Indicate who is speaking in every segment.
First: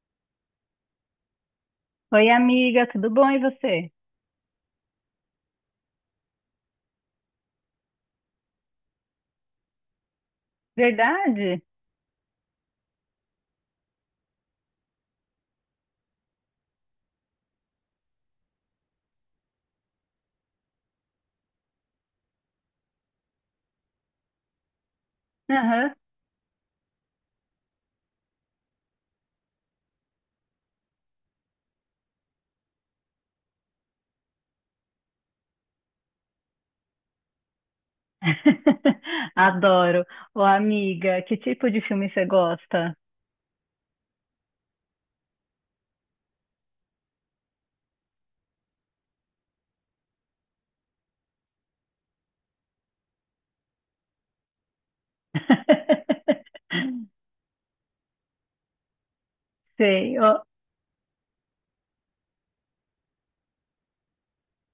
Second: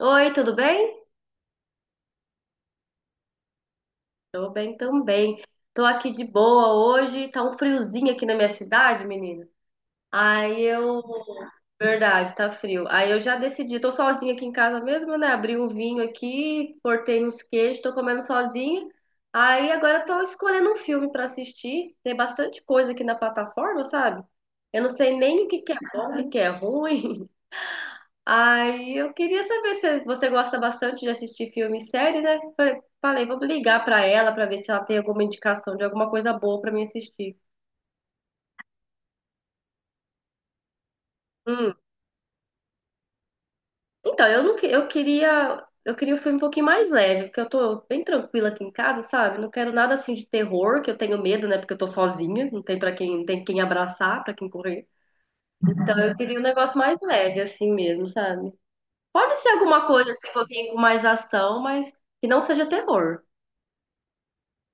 Speaker 1: Oi, tudo bem?
Speaker 2: Oi, amiga, tudo bom e você?
Speaker 1: Tô bem também. Tô aqui de boa hoje. Tá um friozinho aqui na minha cidade, menina. Aí eu.
Speaker 2: Verdade?
Speaker 1: Verdade, tá frio. Aí eu já decidi. Tô sozinha aqui em casa mesmo, né? Abri um vinho aqui, cortei uns queijos, tô comendo sozinha. Aí agora tô escolhendo um filme pra assistir. Tem bastante coisa aqui na plataforma, sabe? Eu não sei nem o que que é
Speaker 2: Aham.
Speaker 1: bom, o que que é ruim. Aí eu queria saber se você gosta bastante de assistir filme e série, né? Falei, falei, vou ligar pra ela pra ver se ela tem alguma indicação de alguma coisa boa pra mim assistir.
Speaker 2: Adoro. Ô, amiga, que tipo
Speaker 1: Hum.
Speaker 2: de filme você gosta?
Speaker 1: Então, eu não, que- eu queria um filme um pouquinho mais leve, porque eu tô bem tranquila aqui em casa, sabe? Não quero nada assim de terror, que eu tenho medo, né? Porque eu tô sozinha, não tem para quem, não tem quem abraçar, pra quem correr. Então, eu queria um negócio mais leve assim mesmo, sabe? Pode ser alguma coisa
Speaker 2: Sei.
Speaker 1: assim, um
Speaker 2: Ô,
Speaker 1: pouquinho com mais ação, mas que não seja terror.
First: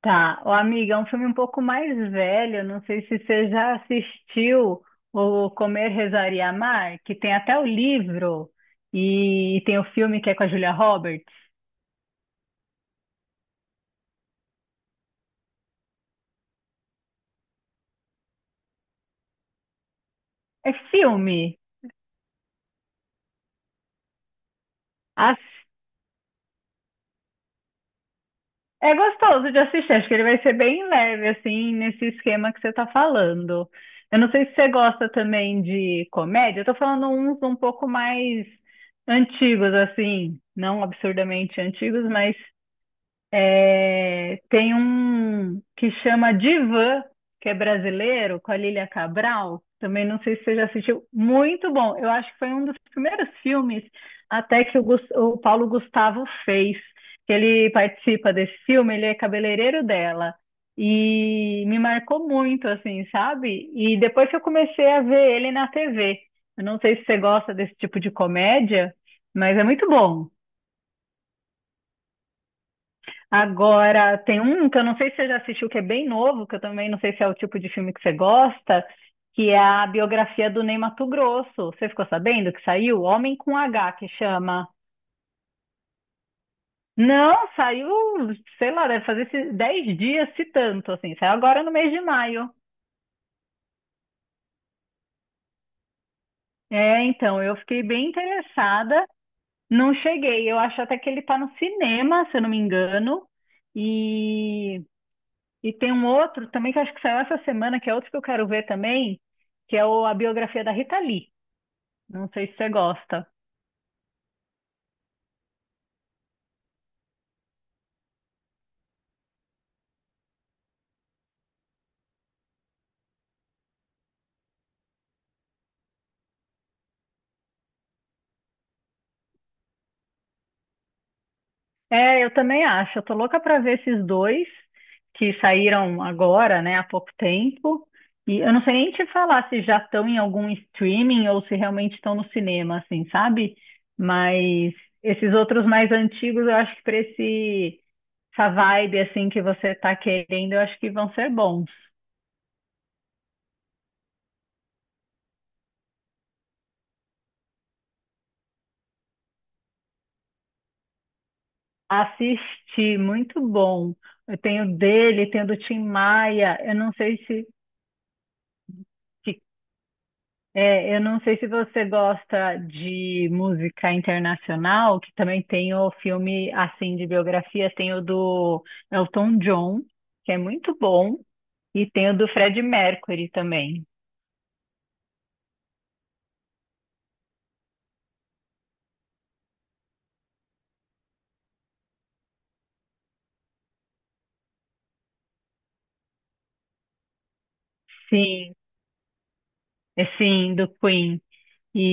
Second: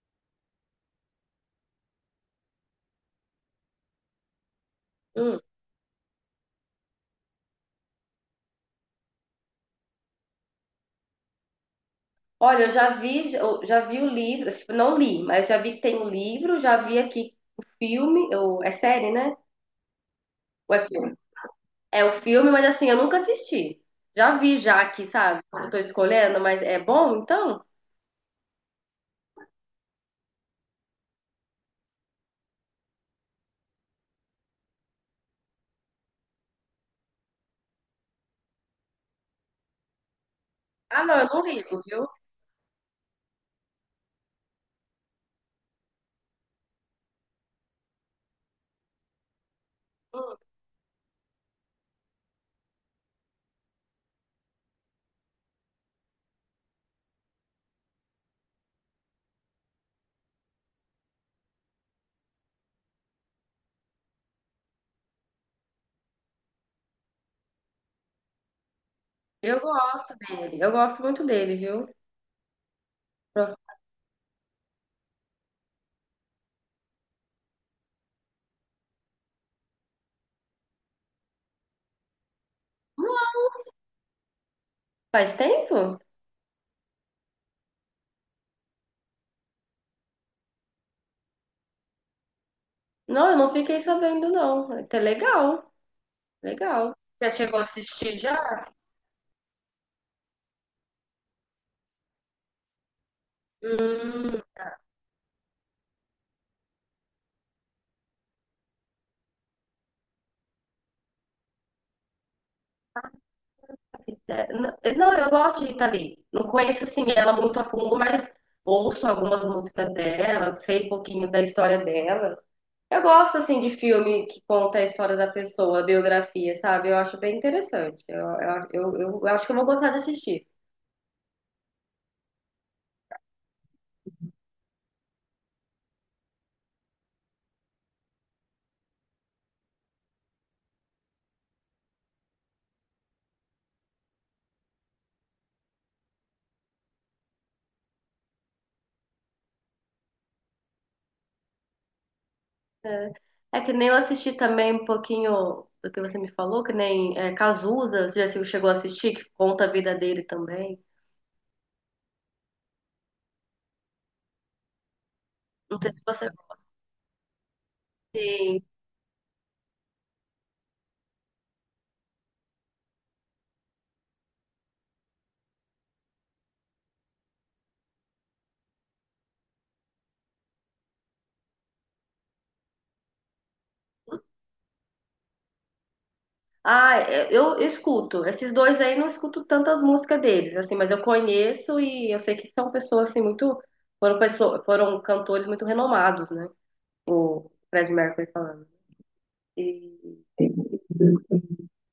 Speaker 2: tá. Ô, amiga, é um filme um pouco mais velho, não sei se você já assistiu
Speaker 1: Hum.
Speaker 2: o Comer, Rezar e Amar, que tem até o livro e tem o filme que é com a Julia Roberts.
Speaker 1: Olha, eu já vi o livro, tipo, não li, mas já vi que tem o livro, já vi aqui o filme, ou é série, né?
Speaker 2: É
Speaker 1: Ou é filme?
Speaker 2: filme.
Speaker 1: É o filme, mas assim, eu nunca assisti. Já vi já aqui, sabe? Quando eu tô escolhendo, mas é bom então?
Speaker 2: É gostoso de assistir, acho que ele vai ser bem leve, assim, nesse esquema que você tá falando. Eu não sei se você gosta também de comédia, eu tô falando uns um pouco mais antigos, assim, não
Speaker 1: Ah, não, eu não
Speaker 2: absurdamente
Speaker 1: ligo,
Speaker 2: antigos,
Speaker 1: viu?
Speaker 2: mas é, tem um que chama Divã, que é brasileiro, com a Lília Cabral. Também não
Speaker 1: Hum.
Speaker 2: sei se você já assistiu. Muito bom. Eu acho que foi um dos primeiros filmes até que o Paulo Gustavo fez. Que ele participa desse filme, ele é cabeleireiro dela. E me marcou muito, assim, sabe? E depois que eu comecei a ver ele na TV. Eu não sei se você gosta desse tipo de comédia, mas
Speaker 1: Eu
Speaker 2: é muito
Speaker 1: gosto
Speaker 2: bom.
Speaker 1: dele, eu gosto muito dele, viu? Pronto.
Speaker 2: Agora, tem um que eu não sei se você já assistiu, que é bem novo, que eu também não sei se é o tipo de filme que você gosta, que é a biografia do Ney Matogrosso. Você ficou sabendo que saiu? Homem com H, que chama.
Speaker 1: Faz tempo?
Speaker 2: Não, saiu, sei lá, deve fazer esses 10 dias, se tanto, assim. Saiu agora no mês de maio.
Speaker 1: Não, eu não fiquei sabendo, não. É até legal, legal.
Speaker 2: É,
Speaker 1: Você
Speaker 2: então, eu
Speaker 1: chegou a
Speaker 2: fiquei bem
Speaker 1: assistir já?
Speaker 2: interessada. Não cheguei. Eu acho até que ele tá no cinema, se eu não me engano. E E tem um outro também que eu acho que saiu essa semana, que é outro que eu quero ver também, que é a biografia da Rita Lee. Não sei se você gosta.
Speaker 1: É. Não, eu gosto de Rita Lee. Não conheço assim ela muito a fundo, mas ouço algumas músicas dela, sei um pouquinho da história dela. Eu gosto assim de filme que conta a história da pessoa, a biografia, sabe? Eu acho bem interessante. Eu acho que eu vou gostar de assistir.
Speaker 2: É, eu também acho. Eu tô louca pra ver esses dois que saíram agora, né, há pouco tempo. E eu não sei nem te falar se já estão em algum streaming ou se realmente estão no cinema, assim, sabe? Mas esses outros mais antigos, eu acho que pra esse essa vibe assim que você tá querendo, eu acho que vão ser bons.
Speaker 1: É. É que nem eu assisti também um pouquinho do que você me falou, que nem é, Cazuza, você já chegou a assistir, que conta a vida dele também.
Speaker 2: Assisti, muito bom. Eu tenho dele, tenho do
Speaker 1: Não
Speaker 2: Tim
Speaker 1: sei se você
Speaker 2: Maia. Eu não sei se,
Speaker 1: Sim.
Speaker 2: que- é, eu não sei se você gosta de música internacional, que também tem o filme assim de biografia, tem o do Elton John, que é muito bom, e tem o do Fred Mercury também.
Speaker 1: Ah, é, eu escuto. Esses dois aí não escuto tantas músicas deles, assim, mas eu conheço e eu sei que são pessoas assim muito foram cantores muito renomados, né? O Fred Mercury
Speaker 2: Sim,
Speaker 1: falando.
Speaker 2: é
Speaker 1: E,
Speaker 2: sim, do Queen.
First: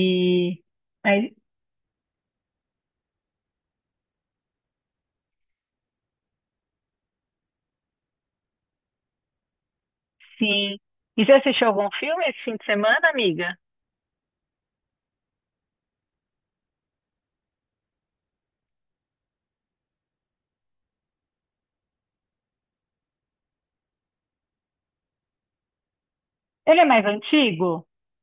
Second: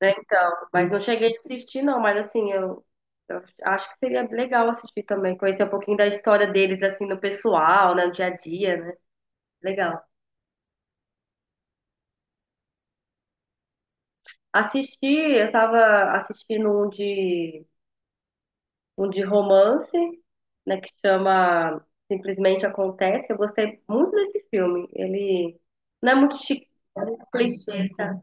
Speaker 1: né, então, mas não cheguei
Speaker 2: aí,
Speaker 1: a assistir não, mas assim, eu acho que seria legal assistir também, conhecer um pouquinho da história deles assim no pessoal, né, no dia a dia, né? Legal.
Speaker 2: sim. E você assistiu algum filme esse fim de semana, amiga?
Speaker 1: Assisti, eu tava assistindo um de romance, né, que chama Simplesmente Acontece. Eu gostei muito desse filme. Ele não é muito
Speaker 2: Ele é mais antigo?
Speaker 1: clichê, sabe?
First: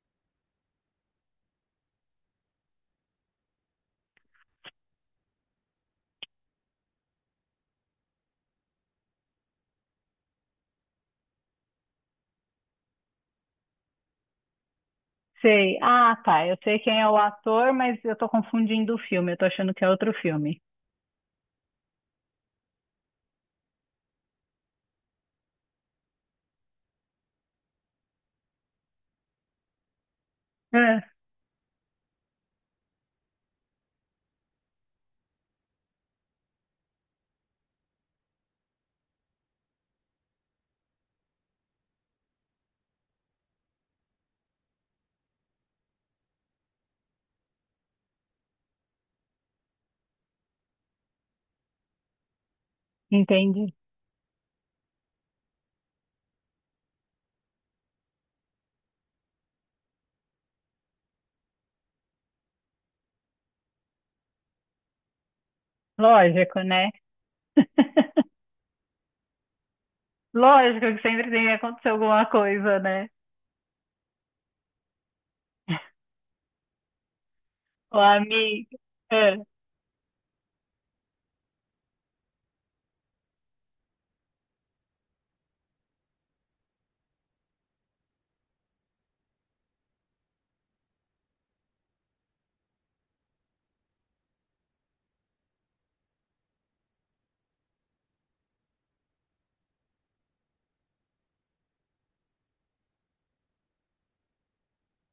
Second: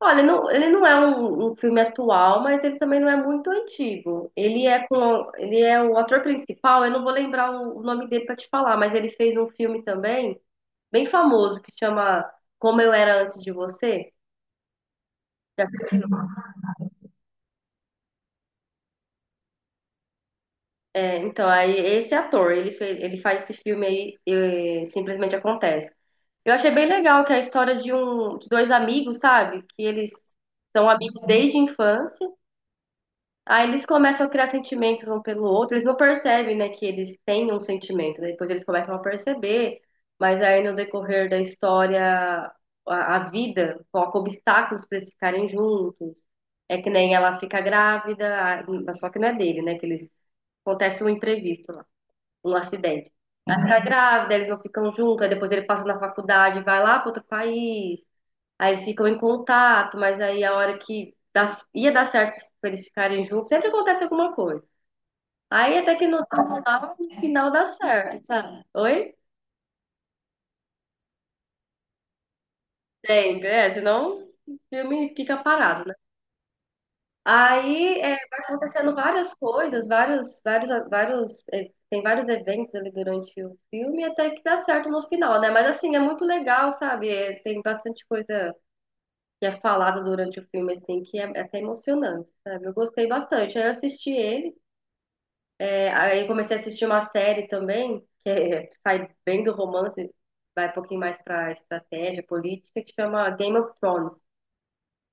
Speaker 1: Olha, não, ele não é um filme atual, mas ele também não é muito antigo. Ele é com, ele é o ator principal, eu não vou lembrar o nome dele para te falar, mas ele fez um filme também bem famoso que chama Como Eu Era Antes de Você. Já
Speaker 2: Sei.
Speaker 1: assistiu?
Speaker 2: Ah, tá. Eu sei quem é o ator, mas eu tô confundindo o filme. Eu tô achando que é outro filme.
Speaker 1: É, então, aí esse ator, ele faz esse filme aí, simplesmente acontece. Eu achei bem legal que é a história de dois amigos, sabe? Que eles são
Speaker 2: Ah,
Speaker 1: amigos desde a infância. Aí eles começam a criar sentimentos um pelo outro. Eles não percebem, né, que eles têm um sentimento, né? Depois eles começam a perceber, mas aí no decorrer da história, a vida coloca obstáculos para eles ficarem juntos. É que nem ela fica grávida, mas só que não é dele, né? Que eles acontece um imprevisto, um acidente. Ela
Speaker 2: entendi.
Speaker 1: fica grávida, eles não ficam juntos, aí depois ele passa na faculdade, vai lá para outro país, aí eles ficam em contato, mas aí a hora que dá- ia dar certo pra eles ficarem juntos, sempre acontece alguma coisa. Aí até que
Speaker 2: Lógico, né?
Speaker 1: no final dá certo, sabe? Oi?
Speaker 2: Lógico que sempre tem que acontecer alguma coisa, né?
Speaker 1: Sempre, é, senão o filme fica parado, né? Aí
Speaker 2: O
Speaker 1: é, vai
Speaker 2: amigo.
Speaker 1: acontecendo várias
Speaker 2: É.
Speaker 1: coisas, é, tem vários eventos ali durante o filme, até que dá certo no final, né? Mas assim, é muito legal, sabe? É, tem bastante coisa que é falada durante o filme, assim, é até emocionante, sabe? Eu gostei bastante. Aí eu assisti ele, é, aí comecei a assistir uma série também, que é, sai bem do romance, vai um pouquinho mais pra estratégia política, que chama Game of Thrones.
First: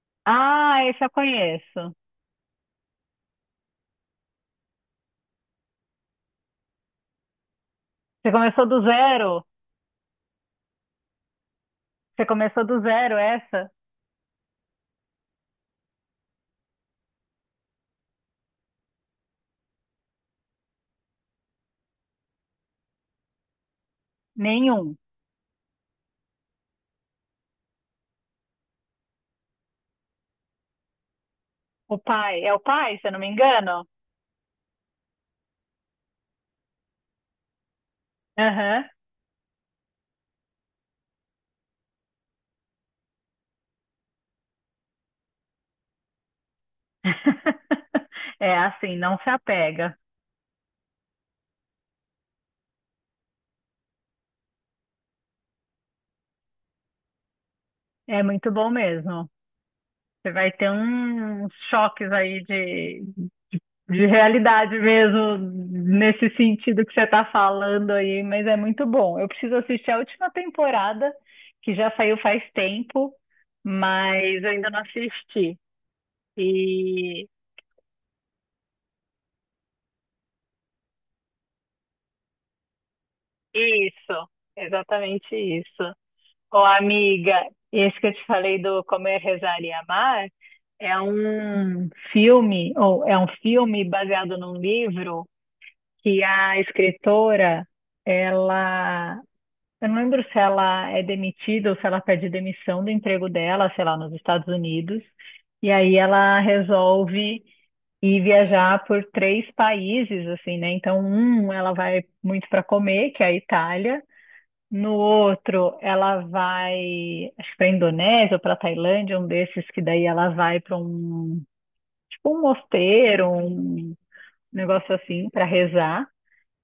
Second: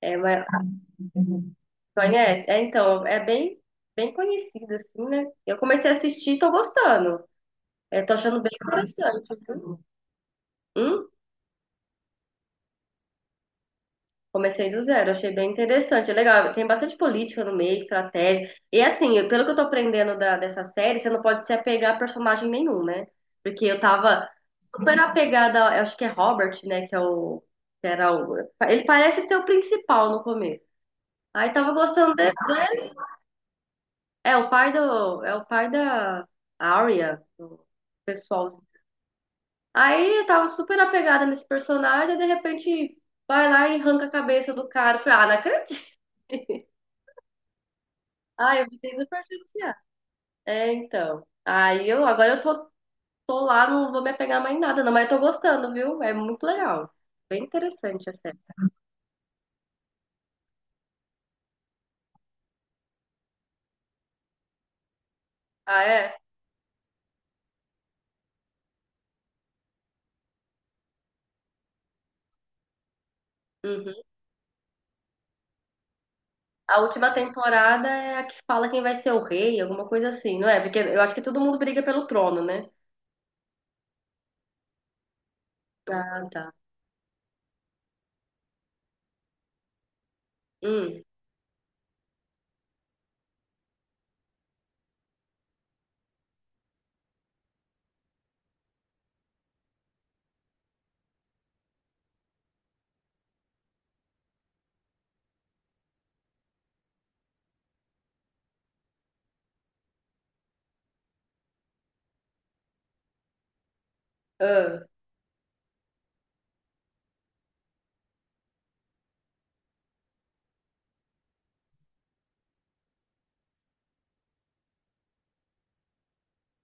Speaker 1: É uma.
Speaker 2: Ah, esse eu conheço.
Speaker 1: Conhece? É, então, é bem conhecido, assim, né? Eu comecei a assistir e tô gostando. É, tô
Speaker 2: Você
Speaker 1: achando bem
Speaker 2: começou do
Speaker 1: interessante,
Speaker 2: zero?
Speaker 1: viu? Hum?
Speaker 2: Você começou do zero, essa?
Speaker 1: Comecei do zero, achei bem interessante. É legal, tem bastante política no meio, estratégia. E assim, pelo que eu tô aprendendo dessa série, você não pode se apegar a personagem nenhum, né? Porque eu tava
Speaker 2: Nenhum.
Speaker 1: super apegada, eu acho que é Robert, né? Que é o. que era o. Ele parece ser o principal no começo. Aí tava
Speaker 2: O
Speaker 1: gostando dele.
Speaker 2: pai. É o pai, se eu não me engano?
Speaker 1: É o pai da Arya, do pessoal.
Speaker 2: Aham.
Speaker 1: Aí eu tava super apegada nesse personagem, e de repente vai lá e arranca a cabeça do cara. Eu falei, ah, não acredito. Ah,
Speaker 2: É
Speaker 1: eu fiquei
Speaker 2: assim, não
Speaker 1: super
Speaker 2: se
Speaker 1: chateada.
Speaker 2: apega.
Speaker 1: É, então. Aí eu agora eu tô, tô lá, não vou me apegar mais em nada, não, mas eu tô gostando, viu? É muito legal. Bem interessante a
Speaker 2: É
Speaker 1: série.
Speaker 2: muito bom mesmo. Você vai ter uns choques aí de realidade mesmo,
Speaker 1: Ah, é?
Speaker 2: nesse sentido que você está falando aí, mas é muito bom. Eu preciso assistir a última temporada, que já saiu faz tempo,
Speaker 1: Uhum.
Speaker 2: mas eu ainda não assisti.
Speaker 1: A última
Speaker 2: E
Speaker 1: temporada é a que fala quem vai ser o rei, alguma coisa assim, não é? Porque eu acho que todo mundo briga pelo trono, né?
Speaker 2: isso, exatamente isso.
Speaker 1: Ah, tá.
Speaker 2: Ô, amiga, esse que eu te falei do Comer, Rezar e Amar é
Speaker 1: Hum.
Speaker 2: um filme, ou é um filme baseado num livro que a escritora, ela, eu não lembro se ela é demitida ou se ela pede demissão do emprego dela, sei lá, nos Estados Unidos, e aí ela resolve ir viajar por três países, assim, né? Então, um, ela vai muito para comer, que é a Itália.
Speaker 1: Ah.
Speaker 2: No outro, ela vai, acho que para Indonésia ou para Tailândia, um desses que daí ela vai para um, tipo um mosteiro, um negócio assim, para rezar.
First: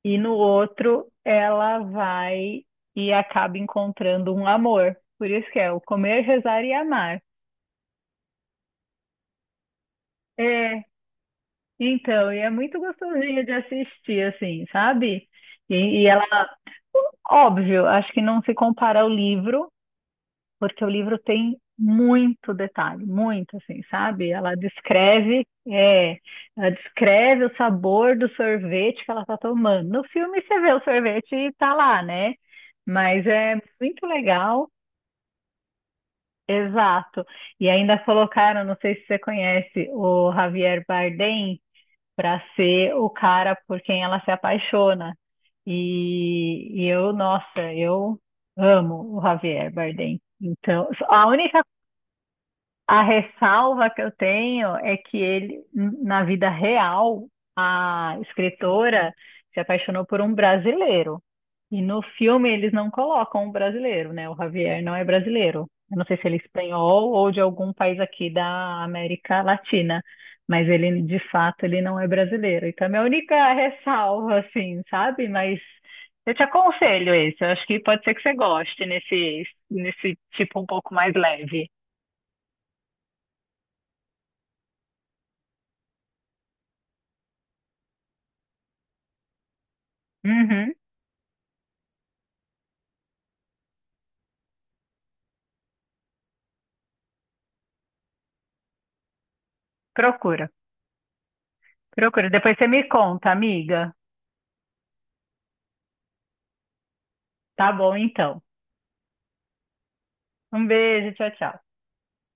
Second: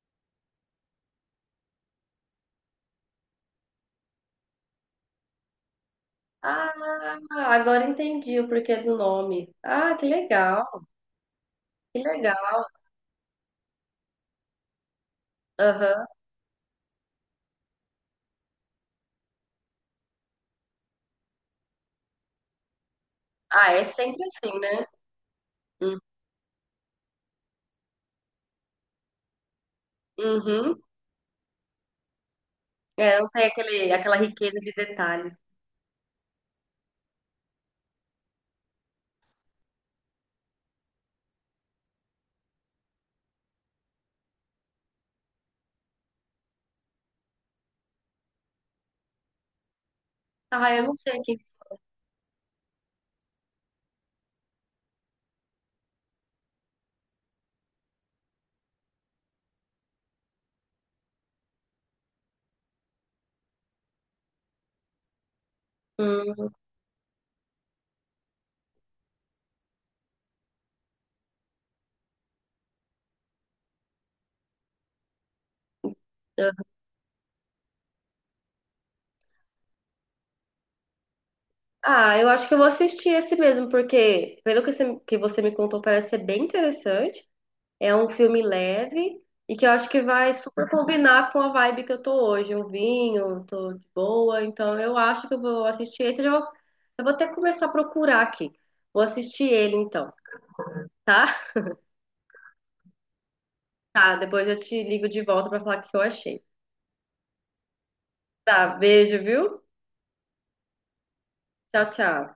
Speaker 2: E no outro, ela vai e acaba encontrando um amor. Por isso que é o comer, rezar e
Speaker 1: Ah,
Speaker 2: amar.
Speaker 1: agora entendi o porquê do nome. Ah, que legal,
Speaker 2: É,
Speaker 1: que
Speaker 2: então, e é
Speaker 1: legal.
Speaker 2: muito gostosinho de assistir, assim, sabe? E,
Speaker 1: Aham.
Speaker 2: e ela, óbvio, acho que não se compara ao livro, porque o livro tem muito detalhe, muito,
Speaker 1: Ah,
Speaker 2: assim,
Speaker 1: é sempre
Speaker 2: sabe? Ela
Speaker 1: assim, né?
Speaker 2: descreve,
Speaker 1: Hum.
Speaker 2: é, ela descreve o sabor do sorvete que ela tá tomando. No filme você vê
Speaker 1: Uhum.
Speaker 2: o sorvete e tá lá, né?
Speaker 1: É,
Speaker 2: Mas
Speaker 1: não tem
Speaker 2: é
Speaker 1: aquele,
Speaker 2: muito
Speaker 1: aquela riqueza
Speaker 2: legal.
Speaker 1: de detalhes.
Speaker 2: Exato. E ainda colocaram, não sei se você conhece, o Javier Bardem para ser o cara por quem ela se apaixona. Nossa, eu amo o Javier Bardem.
Speaker 1: Ah, eu
Speaker 2: Então,
Speaker 1: não sei aqui.
Speaker 2: a ressalva que eu tenho é que ele, na vida real, a escritora se apaixonou por um brasileiro. E no filme eles não colocam um brasileiro, né? O Javier não é brasileiro. Eu não sei se ele é
Speaker 1: Hum.
Speaker 2: espanhol ou de algum país aqui da América Latina, mas ele, de fato, ele não é brasileiro. Então, é a minha única ressalva, assim, sabe? Mas eu te aconselho esse. Eu acho que pode ser que você goste nesse tipo um pouco mais leve.
Speaker 1: Ah, eu acho que eu vou assistir esse mesmo, porque pelo que você me contou, parece ser bem interessante. É um filme leve e que eu acho que vai super
Speaker 2: Uhum.
Speaker 1: combinar com a vibe que eu tô hoje. Um vinho, tô de boa, então eu acho que eu vou assistir esse. Eu vou até começar a procurar aqui. Vou assistir ele então,
Speaker 2: Procura,
Speaker 1: tá?
Speaker 2: procura. Depois você me conta, amiga.
Speaker 1: Tá, depois eu te ligo de volta pra falar o que eu achei.
Speaker 2: Tá bom, então.
Speaker 1: Tá, beijo, viu?
Speaker 2: Um beijo, tchau, tchau.
Speaker 1: Tchau, tchau.